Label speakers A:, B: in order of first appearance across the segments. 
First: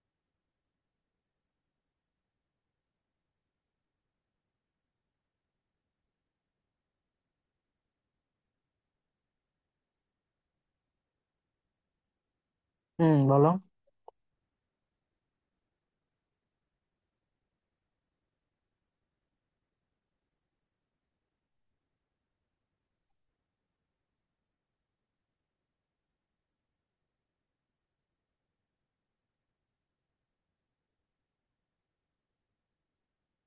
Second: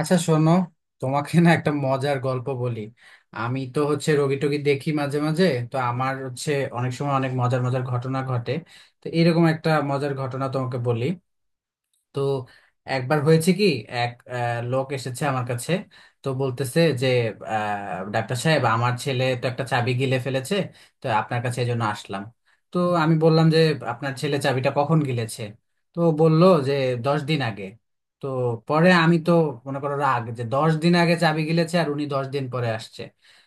A: আচ্ছা, শোনো। তোমাকে না একটা মজার গল্প বলি। আমি তো হচ্ছে রোগী টোগী দেখি মাঝে মাঝে। তো আমার হচ্ছে অনেক সময় অনেক মজার মজার ঘটনা ঘটে। তো এরকম একটা মজার ঘটনা তোমাকে বলি। তো
B: হুম,
A: একবার
B: বলো।
A: হয়েছে কি, এক লোক এসেছে আমার কাছে। তো বলতেছে যে ডাক্তার সাহেব, আমার ছেলে তো একটা চাবি গিলে ফেলেছে, তো আপনার কাছে এই জন্য আসলাম। তো আমি বললাম যে আপনার ছেলে চাবিটা কখন গিলেছে। তো বলল যে 10 দিন আগে। তো পরে আমি তো মনে করো রাগ, যে 10 দিন আগে চাবি গিলেছে আর উনি 10 দিন পরে আসছে।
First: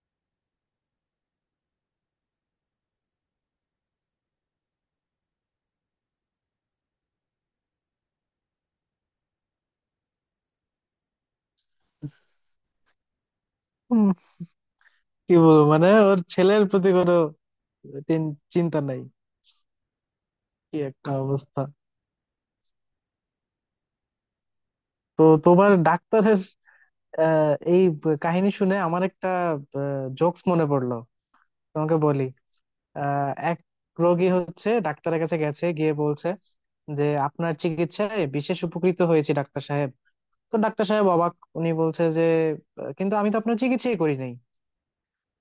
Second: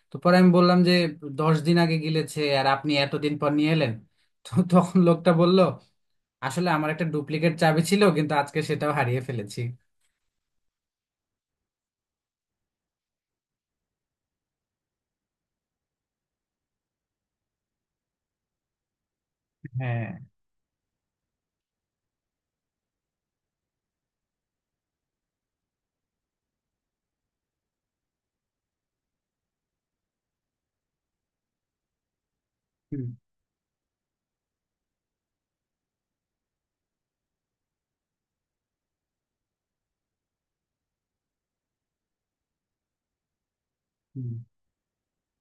A: তো পরে আমি বললাম যে 10 দিন আগে গিলেছে আর আপনি এতদিন পর নিয়ে এলেন। তো তখন লোকটা বলল, আসলে আমার একটা ডুপ্লিকেট চাবি ছিল কিন্তু আজকে সেটাও হারিয়ে ফেলেছি।
B: হুম, কি বলবো, মানে ওর ছেলের প্রতি কোনো চিন্তা নাই।
A: হ্যাঁ।
B: কি একটা অবস্থা। তো তোমার ডাক্তারের এই কাহিনী শুনে আমার একটা জোকস মনে পড়লো, তোমাকে বলি।
A: হুম।
B: এক রোগী হচ্ছে ডাক্তারের কাছে গেছে, গিয়ে বলছে যে আপনার চিকিৎসায় বিশেষ উপকৃত হয়েছি ডাক্তার সাহেব। তো ডাক্তার সাহেব অবাক, উনি বলছে যে কিন্তু আমি তো আপনার চিকিৎসাই করি
A: হুম।
B: নাই।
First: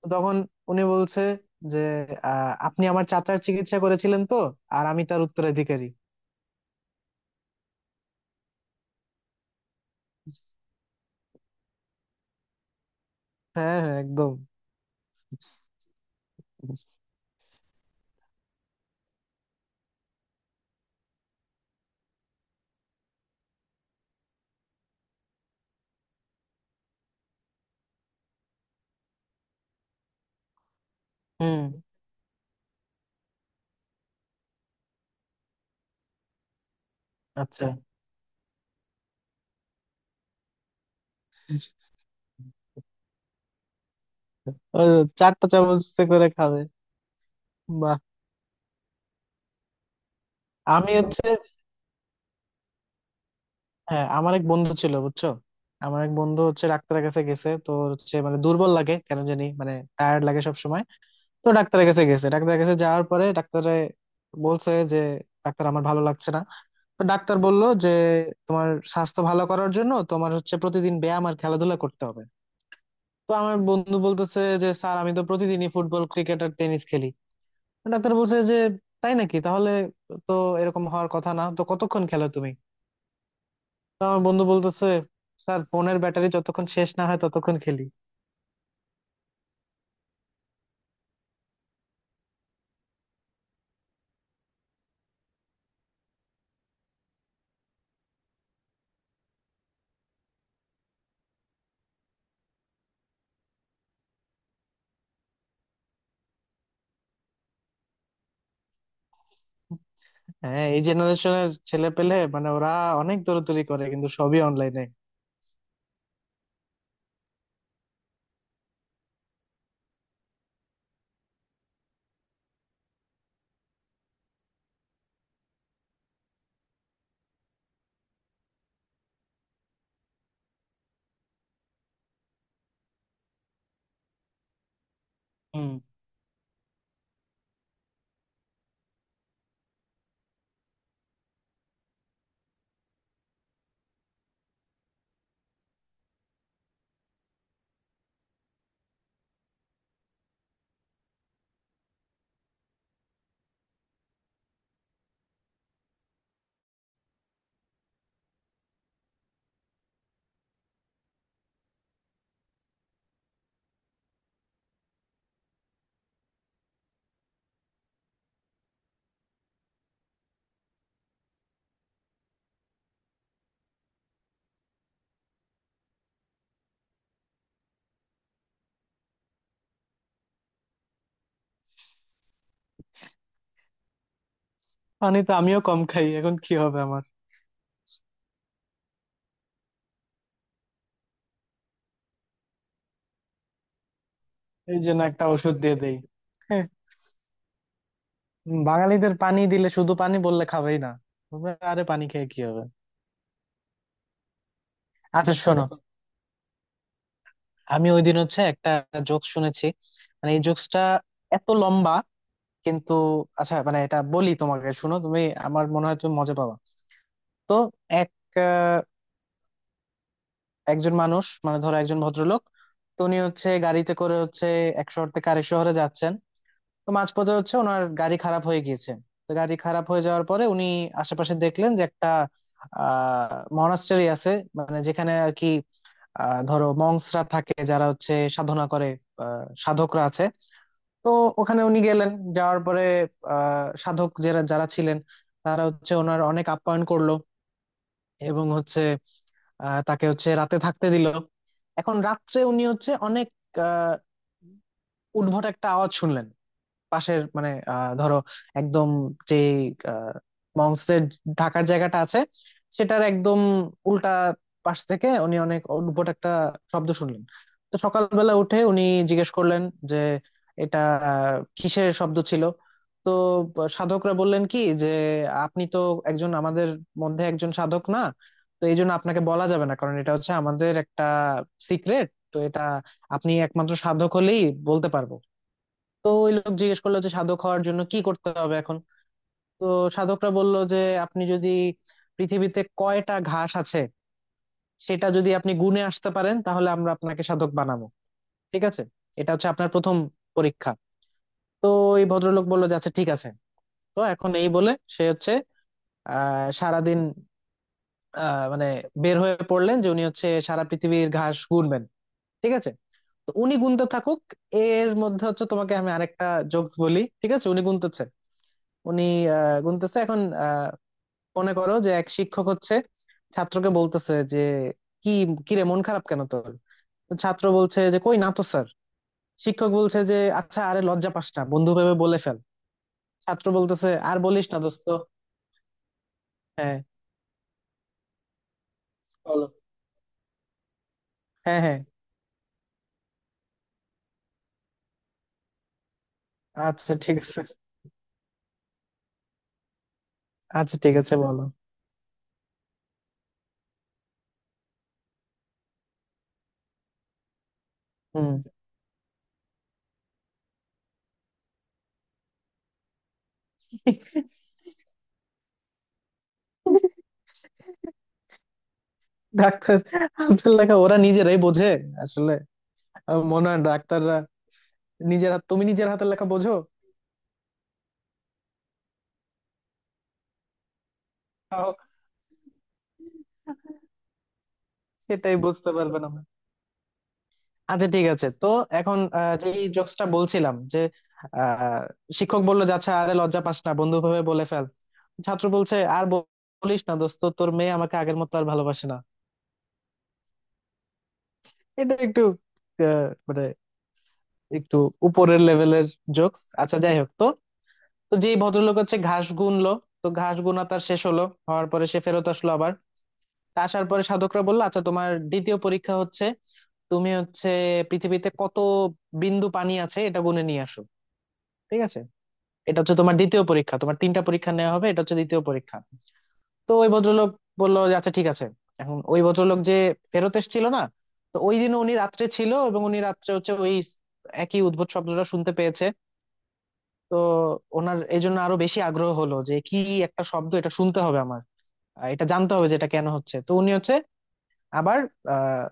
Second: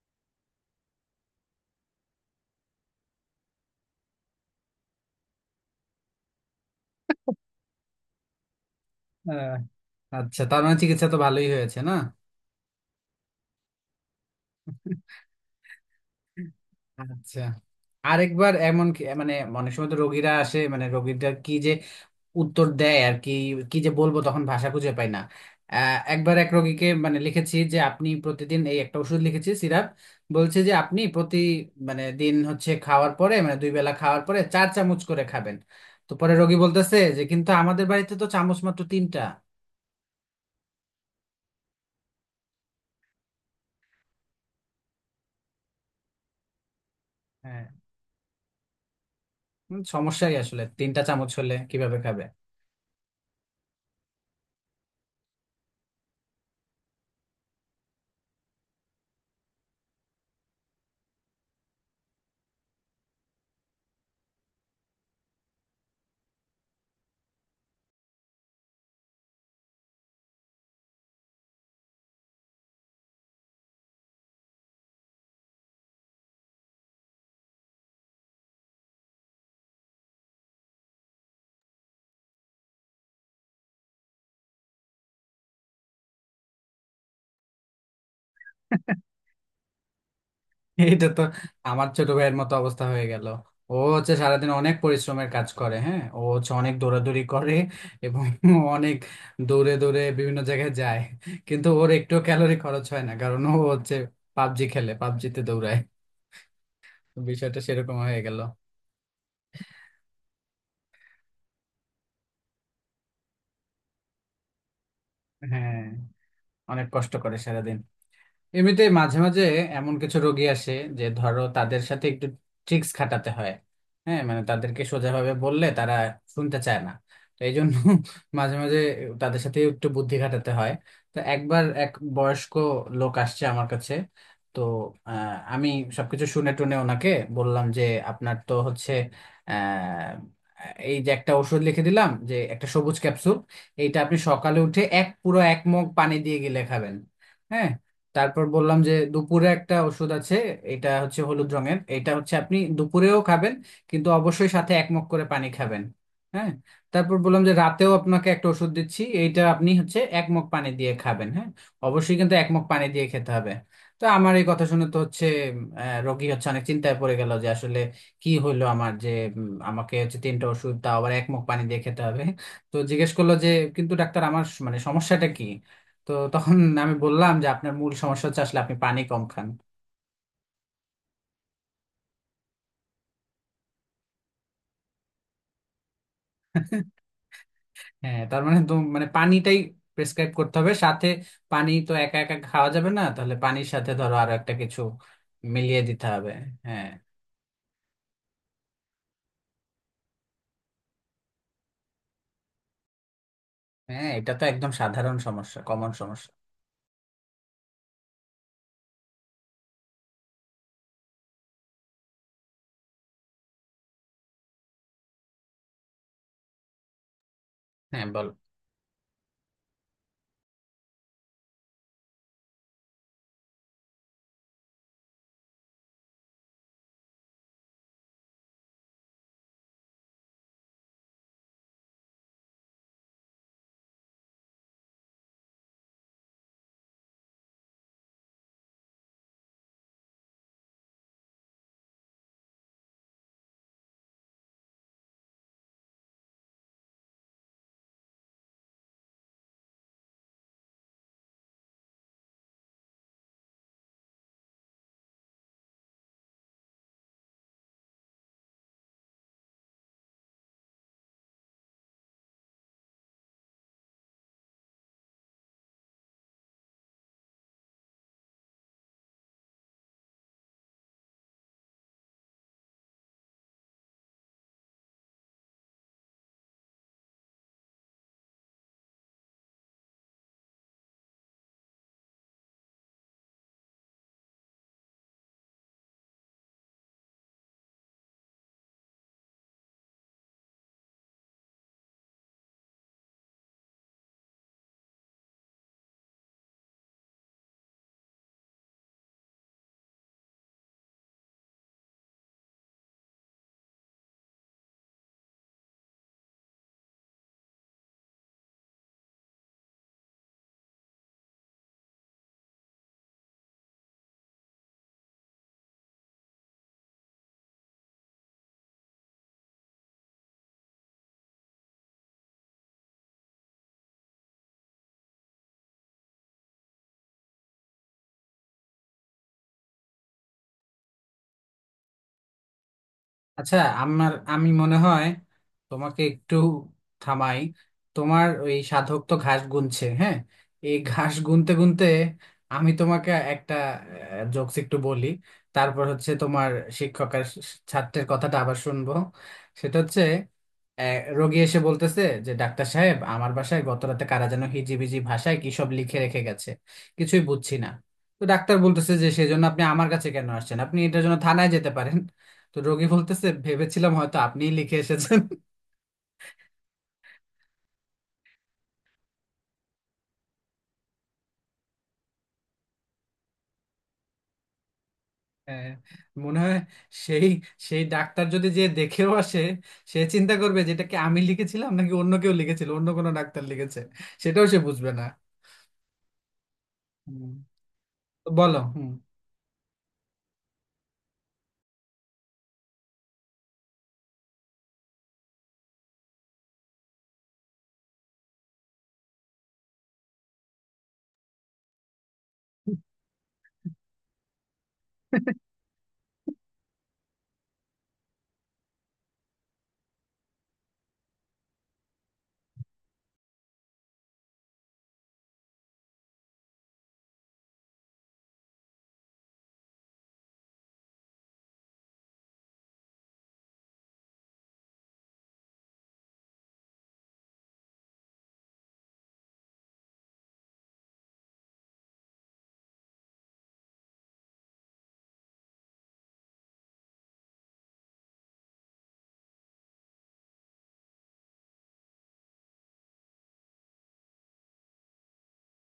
B: তো তখন উনি বলছে যে আপনি আমার চাচার চিকিৎসা করেছিলেন তো, আর আমি তার উত্তরাধিকারী।
A: আহ, আচ্ছা, তার মানে চিকিৎসা তো ভালোই হয়েছে না।
B: হ্যাঁ হ্যাঁ, একদম।
A: আচ্ছা, আরেকবার এমন মানে অনেক সময় তো রোগীরা আসে, মানে রোগীরা কি যে উত্তর দেয় আর কি, কি যে বলবো, তখন ভাষা খুঁজে পাই না। একবার এক রোগীকে মানে লিখেছি যে আপনি প্রতিদিন এই একটা ওষুধ লিখেছি সিরাপ। বলছে যে আপনি প্রতি
B: হুম।
A: মানে দিন হচ্ছে খাওয়ার পরে, মানে দুই বেলা খাওয়ার পরে চার চামচ করে খাবেন। তো পরে রোগী বলতেছে যে কিন্তু
B: আচ্ছা,
A: আমাদের বাড়িতে তো চামচ মাত্র তিনটা।
B: ওই চারটা চামচে করে খাবে।
A: হ্যাঁ।
B: বাহ।
A: সমস্যাই, আসলে
B: আমি
A: তিনটা
B: হচ্ছে,
A: চামচ হলে কিভাবে খাবে।
B: হ্যাঁ আমার এক বন্ধু ছিল বুঝছো। আমার এক বন্ধু হচ্ছে ডাক্তারের কাছে গেছে, তো হচ্ছে মানে দুর্বল লাগে কেন জানি, মানে টায়ার্ড লাগে সব সময়। তো ডাক্তারের কাছে গেছে, ডাক্তারের কাছে যাওয়ার পরে ডাক্তারে বলছে যে ডাক্তার আমার ভালো লাগছে না। তো ডাক্তার বলল যে তোমার স্বাস্থ্য ভালো করার জন্য তোমার হচ্ছে প্রতিদিন ব্যায়াম আর খেলাধুলা করতে হবে। তো আমার বন্ধু বলতেছে যে স্যার, আমি তো প্রতিদিনই ফুটবল, ক্রিকেট আর টেনিস খেলি। তো ডাক্তার বলছে যে তাই নাকি, তাহলে তো এরকম হওয়ার কথা না, তো কতক্ষণ খেলো তুমি। তো আমার বন্ধু বলতেছে, স্যার ফোনের ব্যাটারি যতক্ষণ শেষ না হয় ততক্ষণ খেলি।
A: এটা তো আমার ছোট ভাইয়ের মতো অবস্থা হয়ে গেল। ও হচ্ছে সারাদিন অনেক পরিশ্রমের কাজ করে। হ্যাঁ, ও হচ্ছে অনেক দৌড়াদৌড়ি করে এবং অনেক দৌড়ে দৌড়ে বিভিন্ন জায়গায় যায়। কিন্তু ওর একটু ক্যালোরি খরচ হয় না, কারণ ও হচ্ছে পাবজি খেলে, পাবজিতে দৌড়ায়। বিষয়টা সেরকম হয়ে গেল।
B: হ্যাঁ, এই জেনারেশনের ছেলে পেলে মানে ওরা অনেক দৌড়াদৌড়ি করে কিন্তু সবই অনলাইনে।
A: হ্যাঁ, অনেক কষ্ট করে সারাদিন। এমনিতে মাঝে মাঝে এমন কিছু রোগী আসে যে ধরো তাদের সাথে একটু ট্রিক্স খাটাতে হয়। হ্যাঁ, মানে তাদেরকে সোজাভাবে বললে তারা শুনতে চায় না। তো এই জন্য মাঝে মাঝে তাদের সাথে একটু বুদ্ধি খাটাতে হয়। তো একবার এক বয়স্ক লোক আসছে আমার কাছে। তো আমি
B: হুম।
A: সবকিছু শুনে টুনে ওনাকে বললাম যে আপনার তো হচ্ছে আহ এই যে একটা ওষুধ লিখে দিলাম, যে একটা সবুজ ক্যাপসুল, এইটা আপনি সকালে উঠে এক পুরো এক মগ পানি দিয়ে গিলে খাবেন। হ্যাঁ। তারপর বললাম যে দুপুরে একটা ওষুধ আছে, এটা হচ্ছে হলুদ রঙের, এটা হচ্ছে আপনি দুপুরেও খাবেন কিন্তু অবশ্যই সাথে এক মগ করে পানি খাবেন। হ্যাঁ। তারপর বললাম যে রাতেও আপনাকে একটা ওষুধ দিচ্ছি, এইটা আপনি হচ্ছে এক মগ পানি দিয়ে খাবেন। হ্যাঁ, অবশ্যই কিন্তু এক মগ পানি দিয়ে খেতে হবে। তো আমার এই কথা শুনে তো হচ্ছে রোগী হচ্ছে অনেক চিন্তায় পড়ে গেল, যে আসলে কি হইলো আমার, যে আমাকে হচ্ছে তিনটা ওষুধ, তাও আবার এক মগ পানি দিয়ে খেতে হবে। তো জিজ্ঞেস করলো যে কিন্তু ডাক্তার আমার মানে সমস্যাটা কি। তো তখন আমি বললাম যে আপনার মূল সমস্যা হচ্ছে, আসলে আপনি পানি কম খান।
B: পানি তো আমিও কম খাই, এখন কি হবে আমার।
A: হ্যাঁ, তার মানে তো মানে পানিটাই প্রেসক্রাইব করতে হবে সাথে। পানি তো একা একা খাওয়া যাবে না, তাহলে পানির সাথে ধরো আরো একটা
B: এই
A: কিছু
B: জন্য একটা ওষুধ দিয়ে
A: মিলিয়ে
B: দেই।
A: দিতে হবে।
B: হ্যাঁ।
A: হ্যাঁ।
B: বাঙালিদের পানি দিলে, শুধু পানি বললে খাবেই না, বলবে আরে পানি খেয়ে কি হবে।
A: হ্যাঁ, এটা তো একদম সাধারণ
B: আচ্ছা
A: সমস্যা,
B: শোনো,
A: কমন সমস্যা।
B: আমি ওই দিন হচ্ছে একটা জোক শুনেছি। মানে এই জোকসটা এত লম্বা, কিন্তু আচ্ছা মানে এটা বলি তোমাকে, শুনো তুমি, আমার মনে হয় তুমি মজা পাবা। তো
A: হ্যাঁ,
B: এক
A: বল।
B: আহ, একজন মানুষ, মানে ধরো একজন ভদ্রলোক। তো উনি হচ্ছে গাড়িতে করে হচ্ছে এক শহর থেকে আরেক শহরে যাচ্ছেন। তো মাঝপথে হচ্ছে ওনার গাড়ি খারাপ হয়ে গিয়েছে। তো গাড়ি খারাপ হয়ে যাওয়ার পরে উনি আশেপাশে দেখলেন যে একটা আহ মনাস্টারি আছে। মানে যেখানে আর কি, ধরো মংসরা থাকে যারা হচ্ছে সাধনা করে, সাধকরা আছে। তো ওখানে উনি গেলেন। যাওয়ার পরে সাধক যারা যারা ছিলেন তারা হচ্ছে ওনার অনেক আপ্যায়ন করলো, এবং হচ্ছে তাকে হচ্ছে রাতে থাকতে দিল। এখন রাত্রে উনি হচ্ছে অনেক আহ উদ্ভট একটা আওয়াজ শুনলেন। পাশের মানে ধরো একদম, যে মংসের ঢাকার জায়গাটা আছে, সেটার একদম উল্টা পাশ থেকে উনি অনেক অদ্ভুত একটা শব্দ শুনলেন। তো সকালবেলা উঠে উনি জিজ্ঞেস করলেন যে এটা কিসের শব্দ ছিল। তো সাধকরা বললেন কি যে, আপনি তো একজন আমাদের মধ্যে একজন সাধক না, তো এই জন্য আপনাকে বলা যাবে না, কারণ এটা হচ্ছে আমাদের একটা সিক্রেট। তো এটা আপনি একমাত্র সাধক হলেই বলতে পারবো। তো ওই লোক জিজ্ঞেস করলো যে সাধক হওয়ার জন্য কি করতে হবে এখন। তো সাধকরা বলল যে আপনি যদি পৃথিবীতে কয়টা ঘাস আছে সেটা যদি আপনি গুণে আসতে পারেন, তাহলে আমরা আপনাকে সাধক বানাবো। ঠিক আছে, এটা হচ্ছে আপনার প্রথম পরীক্ষা। তো এই ভদ্রলোক বললো যে আচ্ছা ঠিক আছে। তো এখন এই বলে সে হচ্ছে সারাদিন, মানে বের হয়ে পড়লেন যে উনি হচ্ছে সারা পৃথিবীর ঘাস গুনবেন। ঠিক আছে, তো উনি গুনতে থাকুক, এর মধ্যে হচ্ছে তোমাকে আমি আরেকটা জোকস বলি। ঠিক আছে, উনি গুনতেছে, উনি গুনতেছে এখন। আহ, মনে করো যে এক শিক্ষক হচ্ছে ছাত্রকে বলতেছে যে কি, কি রে মন খারাপ কেন তোর। তো ছাত্র বলছে যে কই না তো স্যার। শিক্ষক বলছে যে আচ্ছা আরে লজ্জা পাস না বন্ধু ভেবে বলে ফেল। ছাত্র
A: আচ্ছা,
B: বলতেছে
A: আমার
B: আর বলিস
A: আমি
B: না
A: মনে
B: দোস্ত।
A: হয় তোমাকে একটু
B: হ্যাঁ
A: থামাই। তোমার ওই সাধক তো ঘাস
B: বলো।
A: গুনছে। হ্যাঁ, এই ঘাস গুনতে
B: হ্যাঁ হ্যাঁ।
A: গুনতে আমি তোমাকে একটা জোকস একটু বলি। তারপর হচ্ছে তোমার
B: আচ্ছা
A: শিক্ষক
B: ঠিক
A: আর
B: আছে।
A: ছাত্রের কথাটা আবার শুনবো। সেটা হচ্ছে,
B: আচ্ছা ঠিক আছে
A: রোগী
B: বলো।
A: এসে বলতেছে যে ডাক্তার সাহেব, আমার বাসায় গত রাতে কারা যেন হিজিবিজি ভাষায় কি সব লিখে রেখে গেছে, কিছুই বুঝছি না। তো
B: হুম।
A: ডাক্তার বলতেছে যে সেজন্য আপনি আমার কাছে কেন আসছেন, আপনি এটার জন্য থানায় যেতে পারেন। তো রোগী বলতেছে, ভেবেছিলাম হয়তো আপনিই লিখে এসেছেন।
B: ডাক্তার, হাতের লেখা ওরা নিজেরাই বোঝে আসলে। আমার মনে হয় ডাক্তাররা নিজের হাত, তুমি
A: হ্যাঁ,
B: নিজের হাতের লেখা
A: মনে
B: বোঝো।
A: হয় সেই সেই ডাক্তার যদি যে দেখেও আসে, সে চিন্তা করবে যে এটা কি আমি লিখেছিলাম
B: তাও,
A: নাকি অন্য কেউ লিখেছিল, অন্য কোনো ডাক্তার লিখেছে, সেটাও সে বুঝবে না।
B: এটাই বুঝতে পারবে না।
A: হুম।
B: আচ্ছা ঠিক
A: তো
B: আছে, তো
A: বলো। হুম।
B: এখন যে জোকসটা বলছিলাম, যে আহ, শিক্ষক বললো যে আচ্ছা আরে লজ্জা পাস না বন্ধু ভাবে বলে ফেল। ছাত্র বলছে আর বলিস না দোস্ত, তোর মেয়ে আমাকে আগের মতো আর ভালোবাসে না। এটা একটু আহ, মানে একটু উপরের লেভেলের জোকস। আচ্ছা যাই হোক, তো তো যেই ভদ্রলোক হচ্ছে ঘাস গুনলো, তো ঘাস গুনা তার শেষ হলো। হওয়ার পরে সে ফেরত আসলো আবার। তা আসার পরে সাধকরা বললো আচ্ছা তোমার দ্বিতীয় পরীক্ষা হচ্ছে, তুমি হচ্ছে পৃথিবীতে কত বিন্দু পানি আছে এটা গুনে নিয়ে আসো। ঠিক আছে, এটা হচ্ছে তোমার দ্বিতীয় পরীক্ষা, তোমার তিনটা পরীক্ষা নেওয়া হবে, এটা হচ্ছে দ্বিতীয় পরীক্ষা। তো ওই ভদ্রলোক বললো যে আচ্ছা ঠিক আছে। এখন ওই ভদ্রলোক যে ফেরত এসেছিল না, তো ওই দিন উনি রাত্রে ছিল এবং উনি রাত্রে হচ্ছে ওই একই উদ্ভট শব্দটা শুনতে পেয়েছে। তো ওনার এই জন্য আরো বেশি আগ্রহ হলো যে কি একটা শব্দ এটা, শুনতে হবে আমার, এটা জানতে হবে যে এটা কেন হচ্ছে। তো উনি হচ্ছে আবার আহ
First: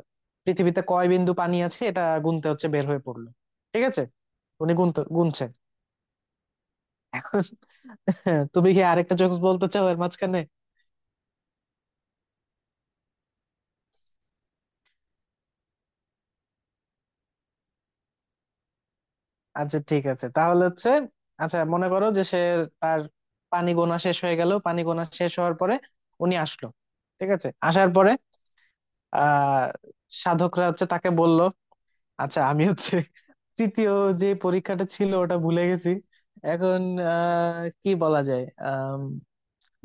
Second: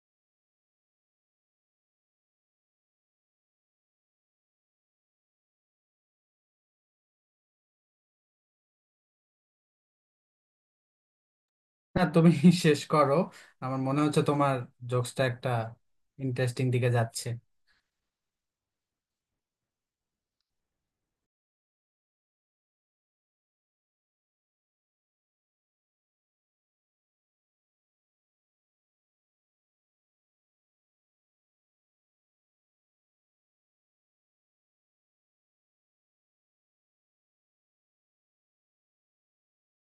B: পৃথিবীতে কয় বিন্দু পানি আছে এটা গুনতে হচ্ছে বের হয়ে পড়লো। ঠিক আছে, উনি গুনতে গুনছে এখন। তুমি কি আরেকটা জোকস বলতে চাও এর মাঝখানে।
A: না, তুমি শেষ করো। আমার মনে হচ্ছে তোমার জোকসটা একটা ইন্টারেস্টিং দিকে যাচ্ছে।
B: আচ্ছা ঠিক আছে তাহলে হচ্ছে, আচ্ছা মনে করো যে সে তার পানি গোনা শেষ হয়ে গেল, পানি গোনা শেষ হওয়ার পরে উনি আসলো। ঠিক আছে, আসার পরে আহ সাধকরা হচ্ছে তাকে বলল, আচ্ছা আমি হচ্ছে তৃতীয় যে পরীক্ষাটা ছিল ওটা ভুলে গেছি। এখন কি বলা যায়,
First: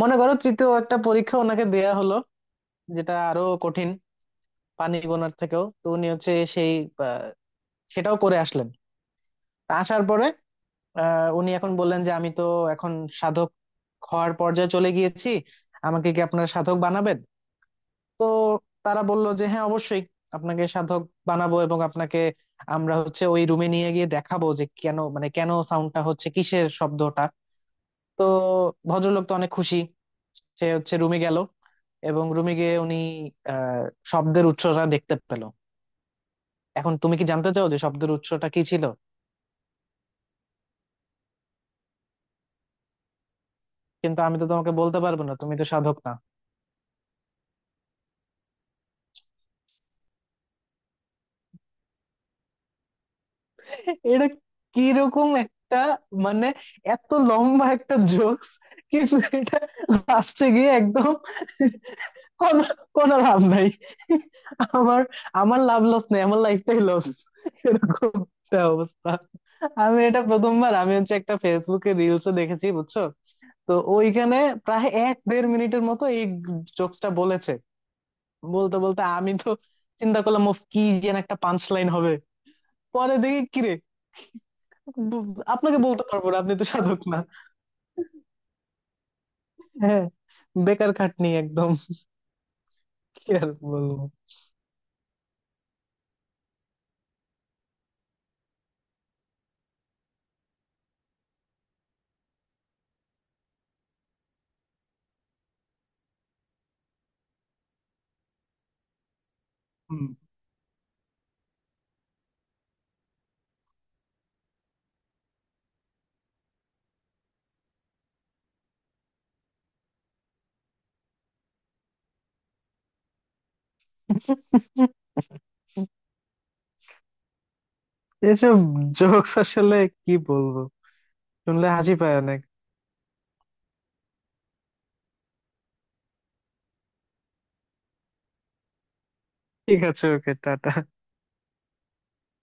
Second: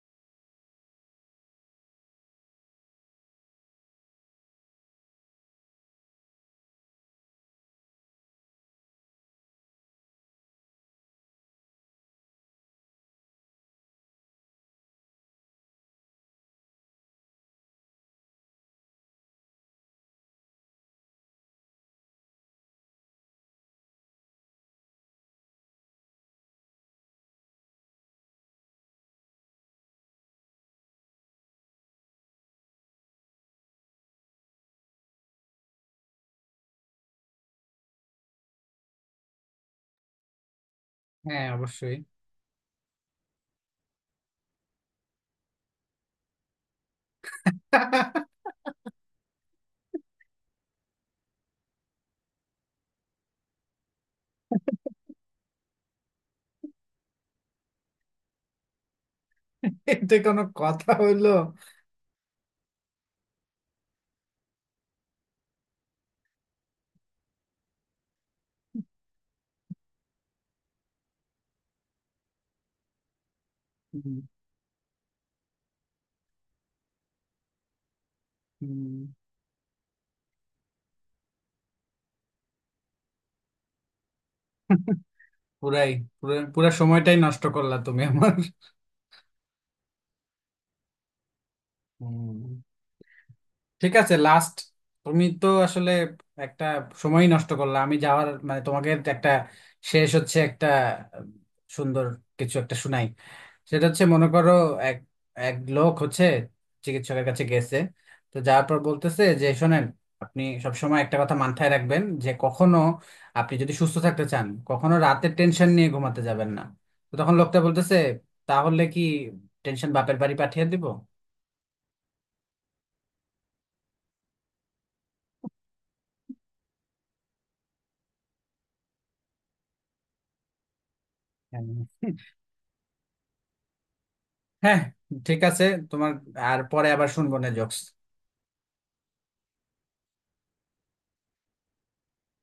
B: মনে করো তৃতীয় একটা পরীক্ষা ওনাকে দেয়া হলো যেটা আরো কঠিন পানি গোনার থেকেও। তো উনি হচ্ছে সেই আহ, সেটাও করে আসলেন। তা আসার পরে উনি এখন বললেন যে আমি তো এখন সাধক হওয়ার পর্যায়ে চলে গিয়েছি, আমাকে কি আপনারা সাধক বানাবেন। তো তারা বলল যে হ্যাঁ অবশ্যই, আপনাকে সাধক বানাবো, এবং আপনাকে আমরা হচ্ছে ওই রুমে নিয়ে গিয়ে দেখাবো যে কেন মানে কেন সাউন্ডটা হচ্ছে কিসের শব্দটা। তো ভদ্রলোক তো অনেক খুশি, সে হচ্ছে রুমে গেল। এবং রুমে গিয়ে উনি আহ শব্দের উৎসটা দেখতে পেল। এখন তুমি কি জানতে চাও যে শব্দের উৎসটা কি ছিল।
A: হ্যাঁ, অবশ্যই।
B: কিন্তু আমি তো তোমাকে বলতে পারবো না, তুমি তো সাধক না। এটা কিরকম একটা, মানে এত লম্বা একটা জোকস, কিন্তু এটা
A: এটা কোনো
B: লাস্টে গিয়ে
A: কথা
B: একদম
A: হইলো।
B: কোনো কোনো লাভ নাই। আমার, আমার লাভ লস নেই, আমার লাইফটাই লস। এরকম একটা অবস্থা। আমি এটা প্রথমবার আমি হচ্ছে একটা ফেসবুকে রিলসে দেখেছি বুঝছো। তো
A: হুম।
B: ওইখানে প্রায় এক দেড় মিনিটের মতো এই জোকসটা বলেছে, বলতে বলতে
A: হুম।
B: আমি তো চিন্তা করলাম, "উফ, কি যেন একটা পাঞ্চ লাইন হবে।" পরে দেখি কিরে, আপনাকে
A: পুরাই
B: বলতে পারবো
A: পুরা
B: না, আপনি তো
A: পুরা
B: সাধক
A: সময়টাই
B: না।
A: নষ্ট করলা তুমি আমার।
B: হ্যাঁ, বেকার খাটনি একদম।
A: হুম।
B: কি আর
A: ঠিক
B: বলবো।
A: আছে, লাস্ট, তুমি তো আসলে একটা সময় নষ্ট করলা। আমি যাওয়ার মানে তোমাকে একটা শেষ হচ্ছে একটা আহ, সুন্দর কিছু একটা শুনাই। সেটা হচ্ছে, মনে করো, এক এক লোক হচ্ছে চিকিৎসকের কাছে গেছে। তো যাওয়ার পর বলতেছে যে শোনেন,
B: হুম।
A: আপনি সবসময় একটা কথা মাথায় রাখবেন যে কখনো, আপনি যদি সুস্থ থাকতে চান, কখনো রাতের টেনশন নিয়ে ঘুমাতে যাবেন না। তো তখন লোকটা বলতেছে, তাহলে কি টেনশন বাপের বাড়ি পাঠিয়ে দিব।
B: এসব জোকস আসলে কি বলবো, শুনলে হাসি
A: হ্যাঁ।
B: পায় অনেক।
A: হ্যাঁ, ঠিক আছে, তোমার আর পরে আবার শুনবো না জোকস।
B: ঠিক আছে, ওকে, টাটা।